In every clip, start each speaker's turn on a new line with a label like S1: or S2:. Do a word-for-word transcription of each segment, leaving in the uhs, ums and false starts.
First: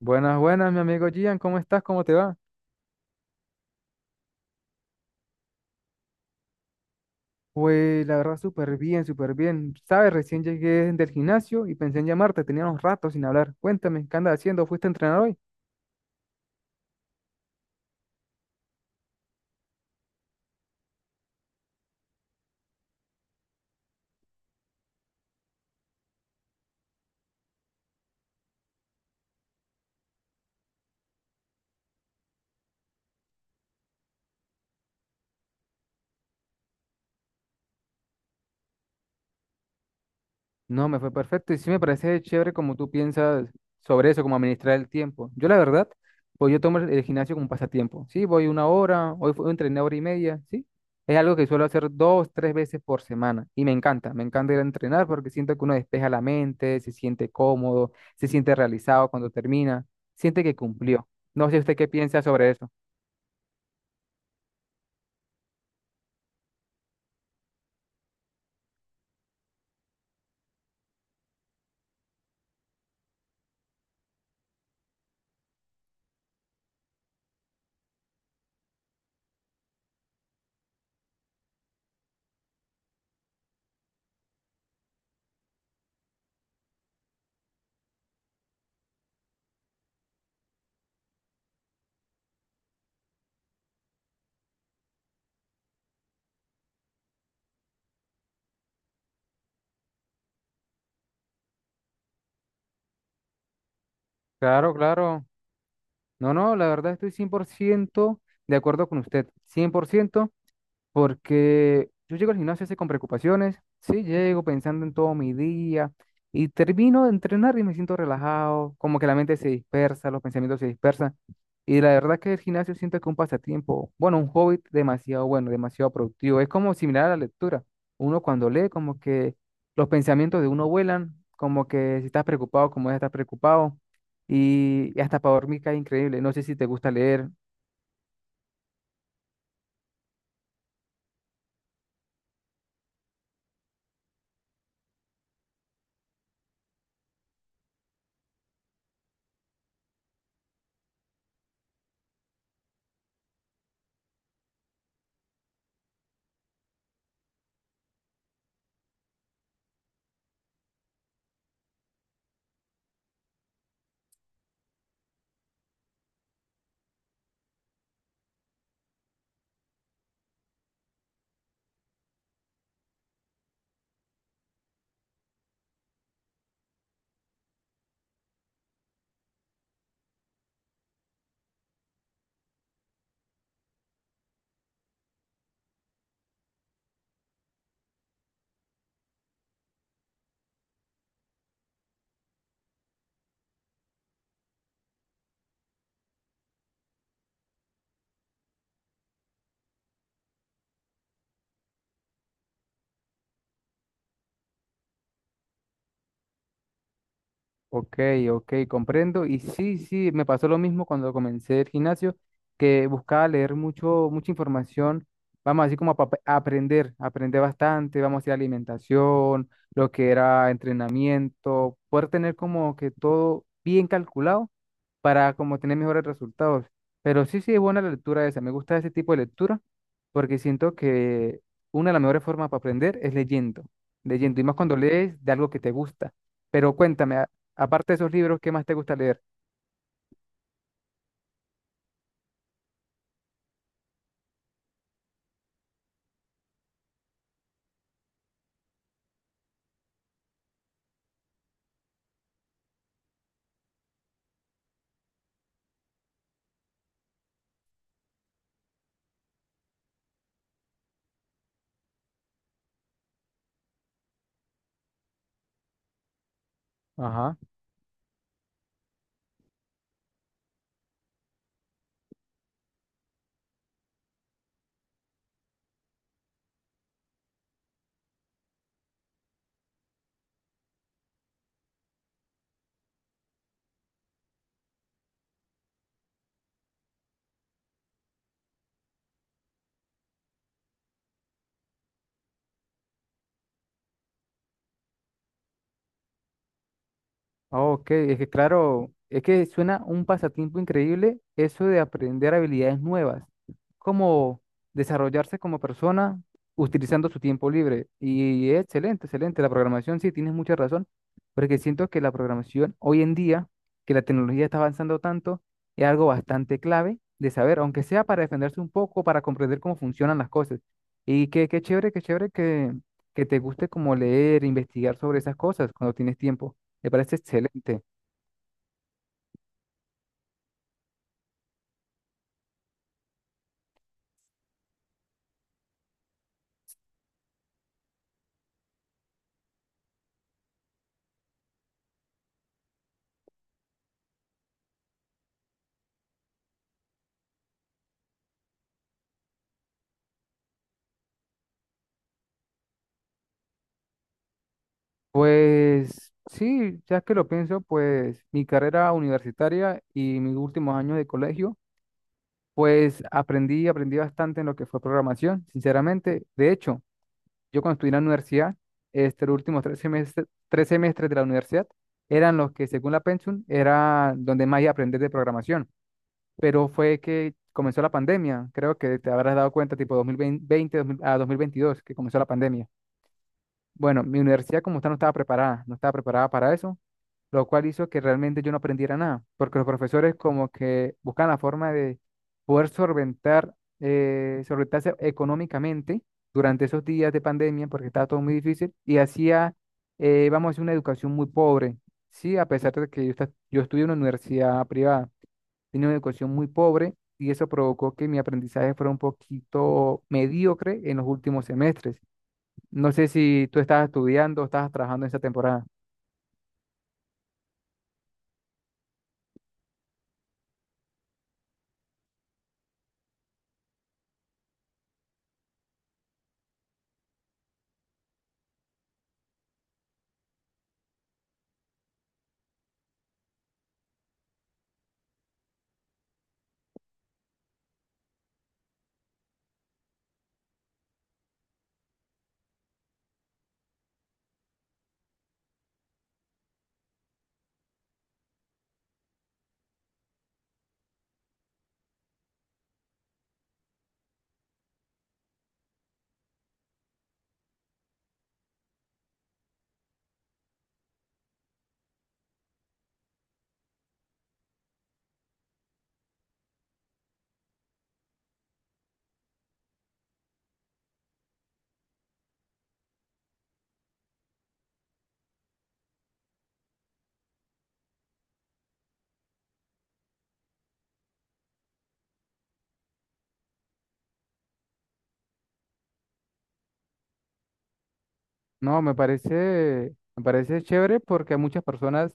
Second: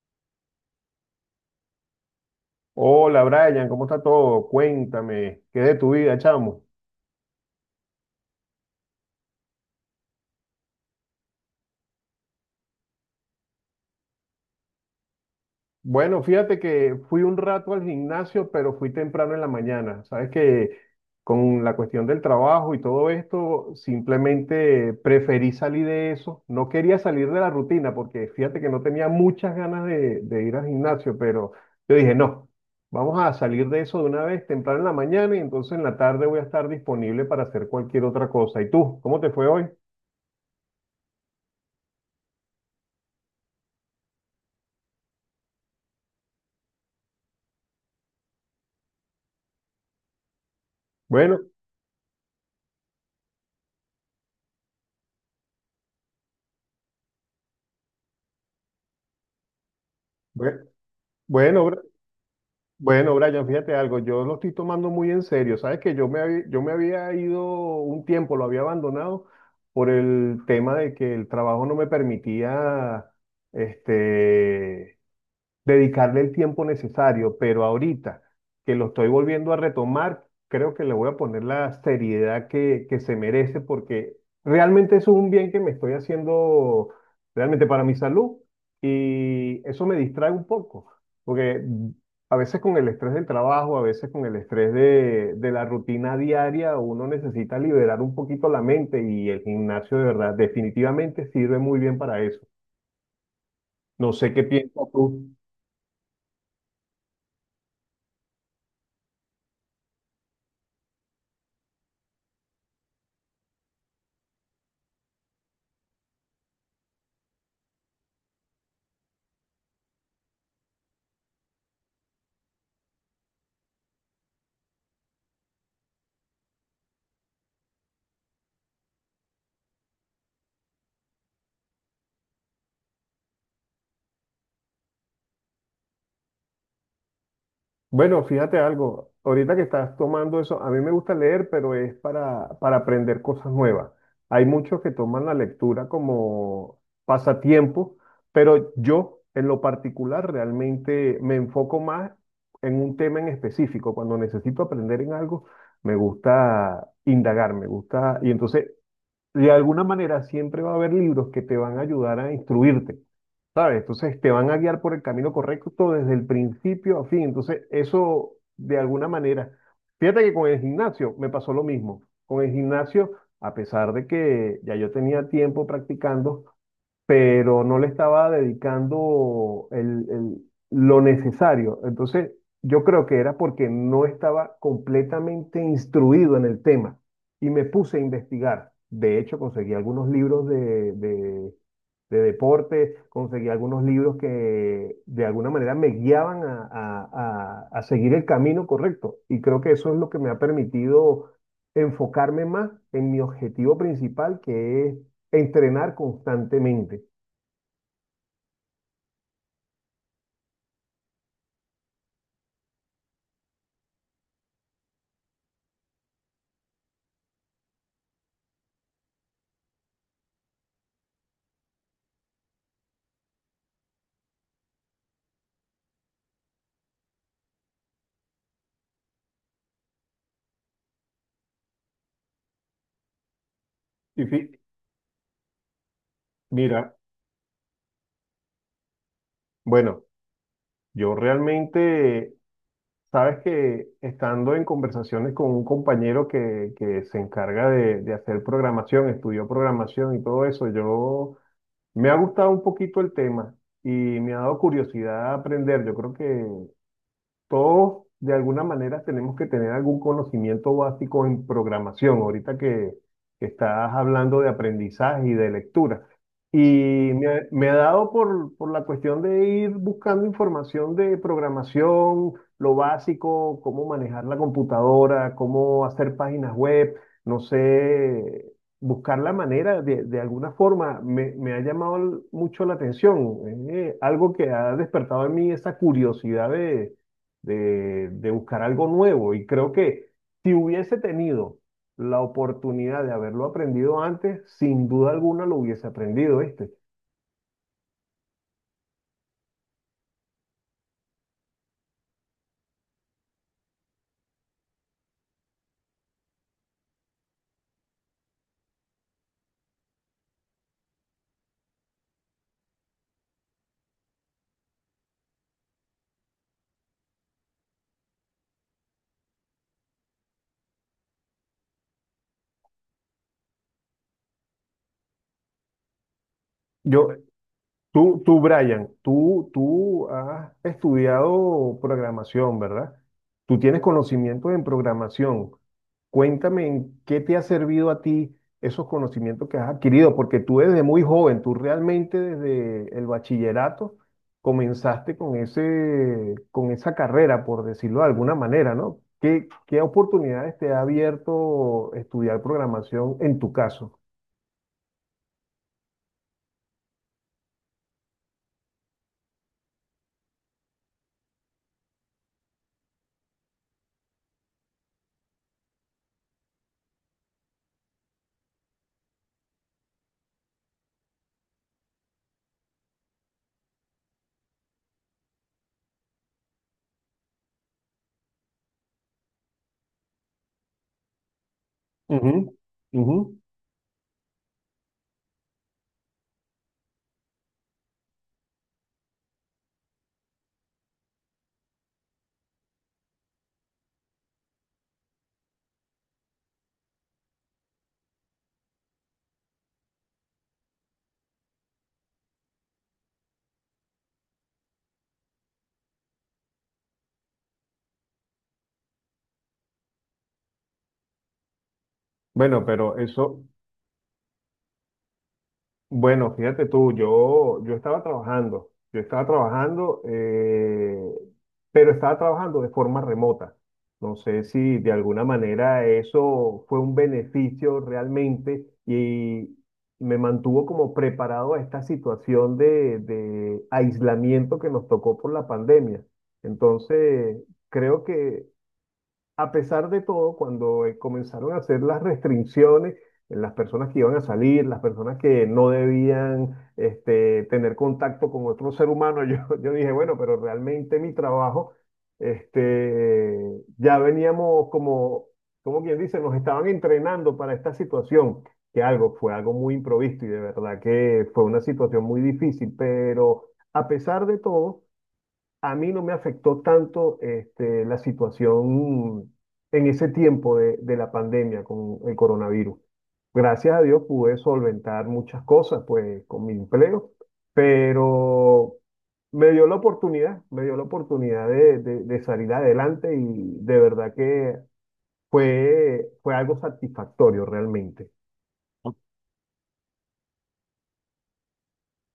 S1: Buenas, buenas, mi amigo Gian, ¿cómo estás? ¿Cómo te va?
S2: Hola Brian, ¿cómo está todo? Cuéntame, ¿qué de tu vida, chamo?
S1: Pues la verdad, súper bien, súper bien. Sabes, recién llegué del gimnasio y pensé en llamarte, teníamos rato sin hablar. Cuéntame, ¿qué andas haciendo? ¿Fuiste a entrenar hoy?
S2: Bueno, fíjate que fui un rato al gimnasio, pero fui temprano en la mañana. Sabes que con la cuestión del trabajo y todo esto, simplemente preferí salir de eso. No quería salir de la rutina porque fíjate que no tenía muchas ganas de, de ir al gimnasio, pero yo dije, no, vamos a salir de eso de una vez temprano en la mañana y entonces en la tarde voy a estar disponible para hacer cualquier otra cosa. ¿Y tú, cómo te fue hoy?
S1: No, me fue perfecto y sí me parece chévere como tú piensas sobre eso, como administrar el tiempo. Yo la verdad, pues yo tomo el el gimnasio como un pasatiempo. Sí, voy una hora. Hoy fue- entrené hora y media, sí. Es algo
S2: Bueno.
S1: que suelo hacer dos, tres veces por semana y me encanta, me encanta ir a entrenar porque siento que uno despeja la mente, se siente cómodo, se siente realizado cuando termina, siente que
S2: bue-
S1: cumplió. No sé
S2: Bueno,
S1: usted
S2: Bra-
S1: qué piensa sobre eso.
S2: bueno, Brian, fíjate algo, yo lo estoy tomando muy en serio. Sabes que yo me había, yo me había ido un tiempo, lo había abandonado por el tema de que el trabajo no me permitía, este, dedicarle el tiempo necesario, pero ahorita que lo estoy volviendo a retomar, creo que le voy a poner la seriedad que, que se merece porque realmente eso es un bien que me estoy haciendo realmente para mi salud y eso me distrae un poco, porque a veces con el estrés del trabajo, a veces con el estrés de, de la rutina diaria, uno necesita liberar un poquito la mente y el gimnasio de verdad definitivamente sirve muy bien para eso. No sé qué
S1: Claro,
S2: piensas tú.
S1: claro. No, no, la verdad estoy cien por ciento de acuerdo con usted, cien por ciento. Porque yo llego al gimnasio así con preocupaciones, sí, llego pensando en todo mi día y termino de entrenar y me siento relajado, como que la mente se dispersa, los pensamientos se dispersan. Y la verdad que el gimnasio siento que es un pasatiempo, bueno, un hobby demasiado bueno, demasiado productivo. Es como similar a la lectura. Uno cuando lee, como que los pensamientos de uno vuelan, como que si estás preocupado, como es estar preocupado. Y, y hasta para dormir cae increíble. No sé si te gusta leer.
S2: Bueno, fíjate algo, ahorita que estás tomando eso, a mí me gusta leer, pero es para, para aprender cosas nuevas. Hay muchos que toman la lectura como pasatiempo, pero yo en lo particular realmente me enfoco más en un tema en específico. Cuando necesito aprender en algo, me gusta indagar, me gusta, y entonces de alguna manera siempre va a haber libros que te van a ayudar a instruirte, ¿sabes? Entonces te van a guiar por el camino correcto desde el principio a fin. Entonces eso de alguna manera, fíjate que con el gimnasio me pasó lo mismo. Con el gimnasio, a pesar de que ya yo tenía tiempo practicando, pero no le estaba dedicando el- el- lo necesario. Entonces, yo creo que era porque no estaba completamente instruido en el tema y me puse a investigar. De hecho, conseguí algunos libros de, de, de deporte, conseguí algunos libros que de alguna manera me guiaban a, a- a- a seguir el camino correcto. Y creo que eso es lo que me ha permitido enfocarme más en mi objetivo principal, que es entrenar constantemente.
S1: Ok, ok, comprendo. Y sí, sí, me pasó lo mismo cuando comencé el gimnasio, que buscaba leer mucho, mucha información, vamos así como a, pa- a aprender, aprender bastante, vamos a decir alimentación, lo que era entrenamiento, poder tener como que todo bien calculado para como tener mejores resultados. Pero sí, sí, es buena la lectura esa, me gusta ese tipo de lectura porque siento que una de las mejores formas para aprender es leyendo,
S2: Y
S1: leyendo, y
S2: fi-
S1: más cuando lees de algo que te gusta. Pero
S2: mira,
S1: cuéntame, aparte de esos libros, ¿qué más te gusta leer?
S2: bueno, yo realmente, sabes que estando en conversaciones con un compañero que, que se encarga de, de hacer programación, estudió programación y todo eso, yo me ha gustado un poquito el tema y me ha dado curiosidad aprender. Yo creo que todos, de alguna manera, tenemos que tener algún conocimiento básico en programación, ahorita que, que estás hablando de aprendizaje y de lectura. Y me,
S1: Ajá.
S2: ha me ha dado por, por la cuestión de ir buscando información de programación, lo básico, cómo manejar la computadora, cómo hacer páginas web, no sé, buscar la manera de, de alguna forma me, me ha llamado mucho la atención. Es algo que ha despertado en mí esa curiosidad de de, de buscar algo nuevo. Y creo que si hubiese tenido la oportunidad de haberlo aprendido antes, sin duda alguna lo hubiese aprendido, este.
S1: Oh, ok, es que claro, es que suena un pasatiempo increíble eso de aprender habilidades nuevas, como desarrollarse como persona utilizando su tiempo libre. Y es excelente, excelente. La programación, sí, tienes mucha razón, porque siento que la programación hoy en día, que la tecnología está avanzando tanto, es algo bastante clave de saber, aunque sea para defenderse un poco, para comprender cómo funcionan las cosas. Y qué, qué chévere, qué chévere que, que te guste como leer, investigar sobre esas cosas cuando tienes tiempo. Me
S2: Yo,
S1: parece excelente.
S2: Tú, tú, Brian, tú, tú has estudiado programación, ¿verdad? Tú tienes conocimientos en programación. Cuéntame en qué te ha servido a ti esos conocimientos que has adquirido, porque tú desde muy joven, tú realmente desde el bachillerato comenzaste con ese, con esa carrera, por decirlo de alguna manera, ¿no? ¿Qué, qué oportunidades te ha abierto estudiar programación en tu caso?
S1: Pues sí, ya que lo pienso, pues mi carrera universitaria y mis últimos años de colegio, pues aprendí, aprendí bastante en lo que fue programación, sinceramente. De hecho, yo cuando estudié en la universidad, este, los últimos tres semestres, tres semestres de la universidad eran los que, según la pensum, era donde más iba a aprender de programación. Pero fue que comenzó la pandemia, creo que te habrás dado cuenta, tipo dos mil veinte dos mil a dos mil veintidós que comenzó la
S2: Ujú,
S1: pandemia.
S2: ujú.
S1: Bueno, mi universidad como tal no estaba preparada, no estaba preparada para eso, lo cual hizo que realmente yo no aprendiera nada, porque los profesores como que buscan la forma de poder solventar, eh, solventarse económicamente durante esos días de pandemia, porque estaba todo muy difícil, y hacía, eh, vamos a decir, una educación muy pobre, sí, a pesar de que yo, esta- yo estudié en una universidad privada, tenía una educación muy pobre, y eso provocó que mi aprendizaje fuera un poquito mediocre en los últimos semestres.
S2: Bueno,
S1: No
S2: pero
S1: sé
S2: eso,
S1: si tú estabas estudiando o estabas trabajando en esa temporada.
S2: bueno, fíjate tú, yo, yo estaba trabajando, yo estaba trabajando, eh, pero estaba trabajando de forma remota. No sé si de alguna manera eso fue un beneficio realmente y me mantuvo como preparado a esta situación de, de aislamiento que nos tocó por la pandemia. Entonces, creo que a pesar de todo, cuando eh, comenzaron a hacer las restricciones, eh, las personas que iban a salir, las personas que no debían este, tener contacto con otro ser humano, yo, yo dije, bueno, pero realmente mi trabajo, este, ya veníamos como, como quien dice, nos estaban entrenando para esta situación, que algo fue algo muy improvisto y de verdad que fue una situación muy difícil, pero a pesar de todo a mí no me afectó tanto este, la situación en ese tiempo de, de la pandemia con el coronavirus. Gracias a Dios pude solventar muchas cosas, pues, con mi empleo, pero me dio la oportunidad, me dio la oportunidad de, de- de salir adelante y de verdad que fue, fue algo satisfactorio realmente.
S1: No, me parece, me parece chévere porque muchas personas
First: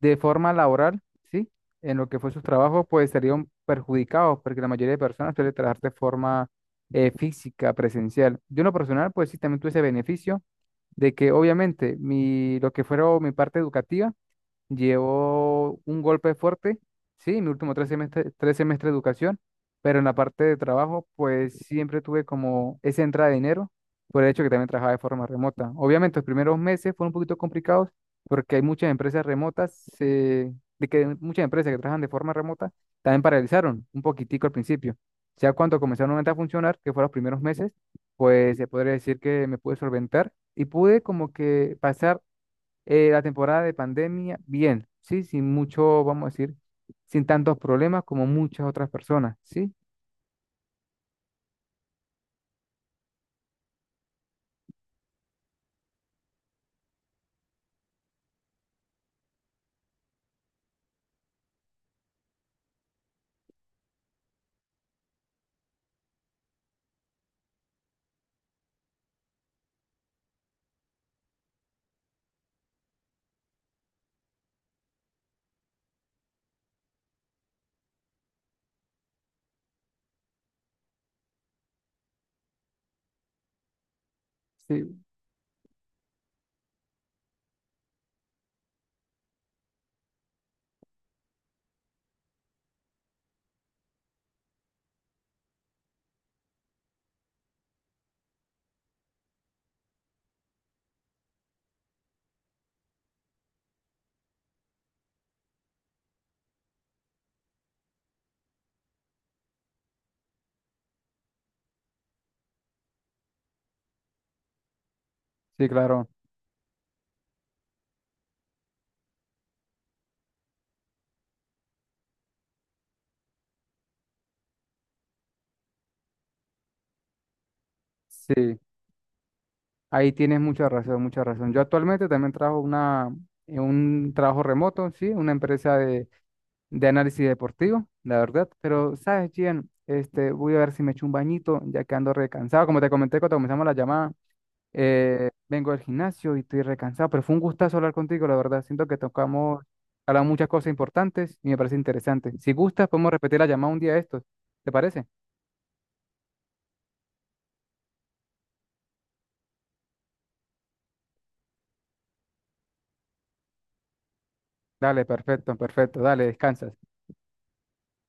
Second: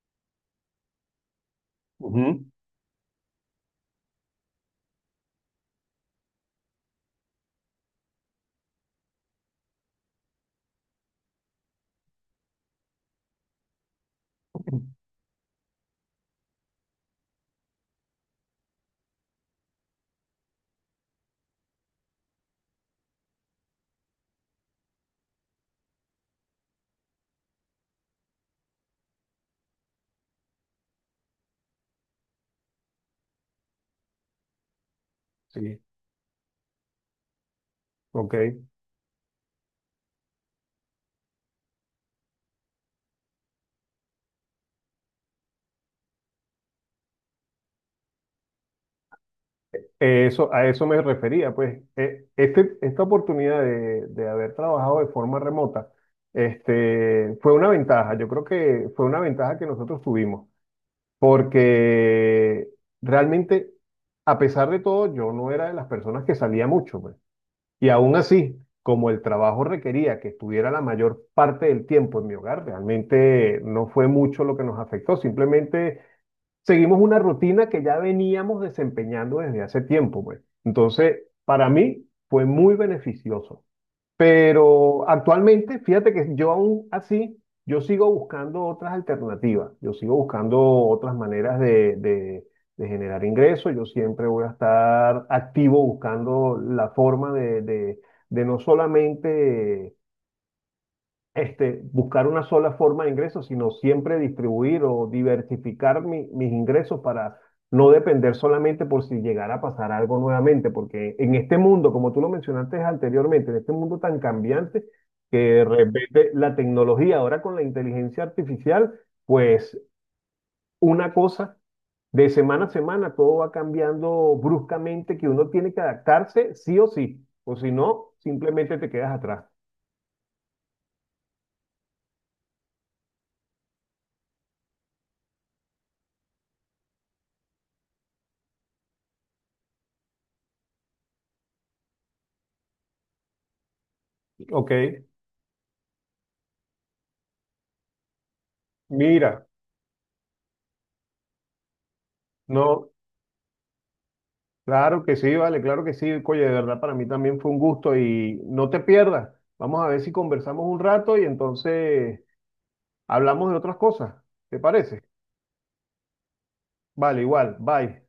S1: de forma laboral, ¿sí? En lo que fue sus
S2: Ujú.
S1: trabajos, pues serían perjudicados porque la mayoría de personas suele trabajar de forma eh, física, presencial. Yo en lo personal, pues sí, también tuve ese beneficio de que obviamente mi, lo que fuera mi parte educativa, llevo un golpe fuerte, sí, mi último tres semestre, tres semestre de educación, pero en la parte de trabajo, pues siempre tuve como esa entrada de dinero por el hecho que también trabajaba de forma remota. Obviamente, los primeros meses fueron un poquito complicados porque hay muchas empresas remotas, eh, de que muchas empresas que trabajan de forma remota también paralizaron un poquitico al principio. Ya
S2: Sí,
S1: cuando comenzaron nuevamente a funcionar, que fueron los primeros meses,
S2: ok.
S1: pues se podría decir que me pude solventar y pude como que pasar eh, la temporada de pandemia, bien, sí, sin mucho, vamos a decir, sin tantos problemas como muchas otras personas. Sí,
S2: Eh, Eso, a eso me refería, pues eh, este, esta oportunidad de, de haber trabajado de forma remota este, fue una ventaja, yo creo que fue una ventaja que nosotros tuvimos, porque realmente, a pesar de todo, yo no era de las personas que salía mucho, pues. Y aún así, como el trabajo requería que estuviera la mayor parte del tiempo en mi hogar, realmente no fue mucho lo que nos afectó, simplemente seguimos una rutina que ya veníamos desempeñando desde hace tiempo, pues. Entonces, para mí fue muy beneficioso.
S1: sí,
S2: Pero actualmente, fíjate que yo aún así, yo sigo buscando otras alternativas, yo sigo buscando otras maneras de, de- de generar ingresos, yo siempre voy a estar activo buscando la forma de, de- de no solamente este, buscar una sola forma de ingresos, sino siempre distribuir o diversificar mi- mis ingresos para no depender solamente por si llegara a pasar algo nuevamente, porque en este mundo, como tú lo mencionaste anteriormente, en este mundo tan cambiante, que de
S1: sí, claro,
S2: repente la tecnología ahora con la inteligencia artificial, pues una cosa... De semana a semana todo va cambiando bruscamente, que uno tiene que adaptarse sí o sí, o si no,
S1: sí,
S2: simplemente te quedas atrás.
S1: ahí tienes mucha razón, mucha razón. Yo actualmente también trabajo una, en un trabajo remoto, sí, una empresa de, de análisis deportivo, la verdad, pero, ¿sabes, Gian? Este, voy a ver si me echo un bañito, ya que ando recansado, como te comenté cuando comenzamos la llamada.
S2: Ok,
S1: Eh, vengo del gimnasio y estoy recansado, pero fue un gustazo hablar contigo, la verdad. Siento que
S2: mira,
S1: tocamos, hablamos muchas cosas importantes y me parece interesante. Si gustas,
S2: no,
S1: podemos repetir la llamada un día de estos. ¿Te
S2: claro
S1: parece?
S2: que sí, vale, claro que sí. Oye, de verdad, para mí también fue un gusto y no te pierdas. Vamos a ver si conversamos un rato y entonces hablamos de otras cosas. ¿Te parece?
S1: Dale, perfecto, perfecto. Dale, descansas.
S2: Vale, igual. Bye.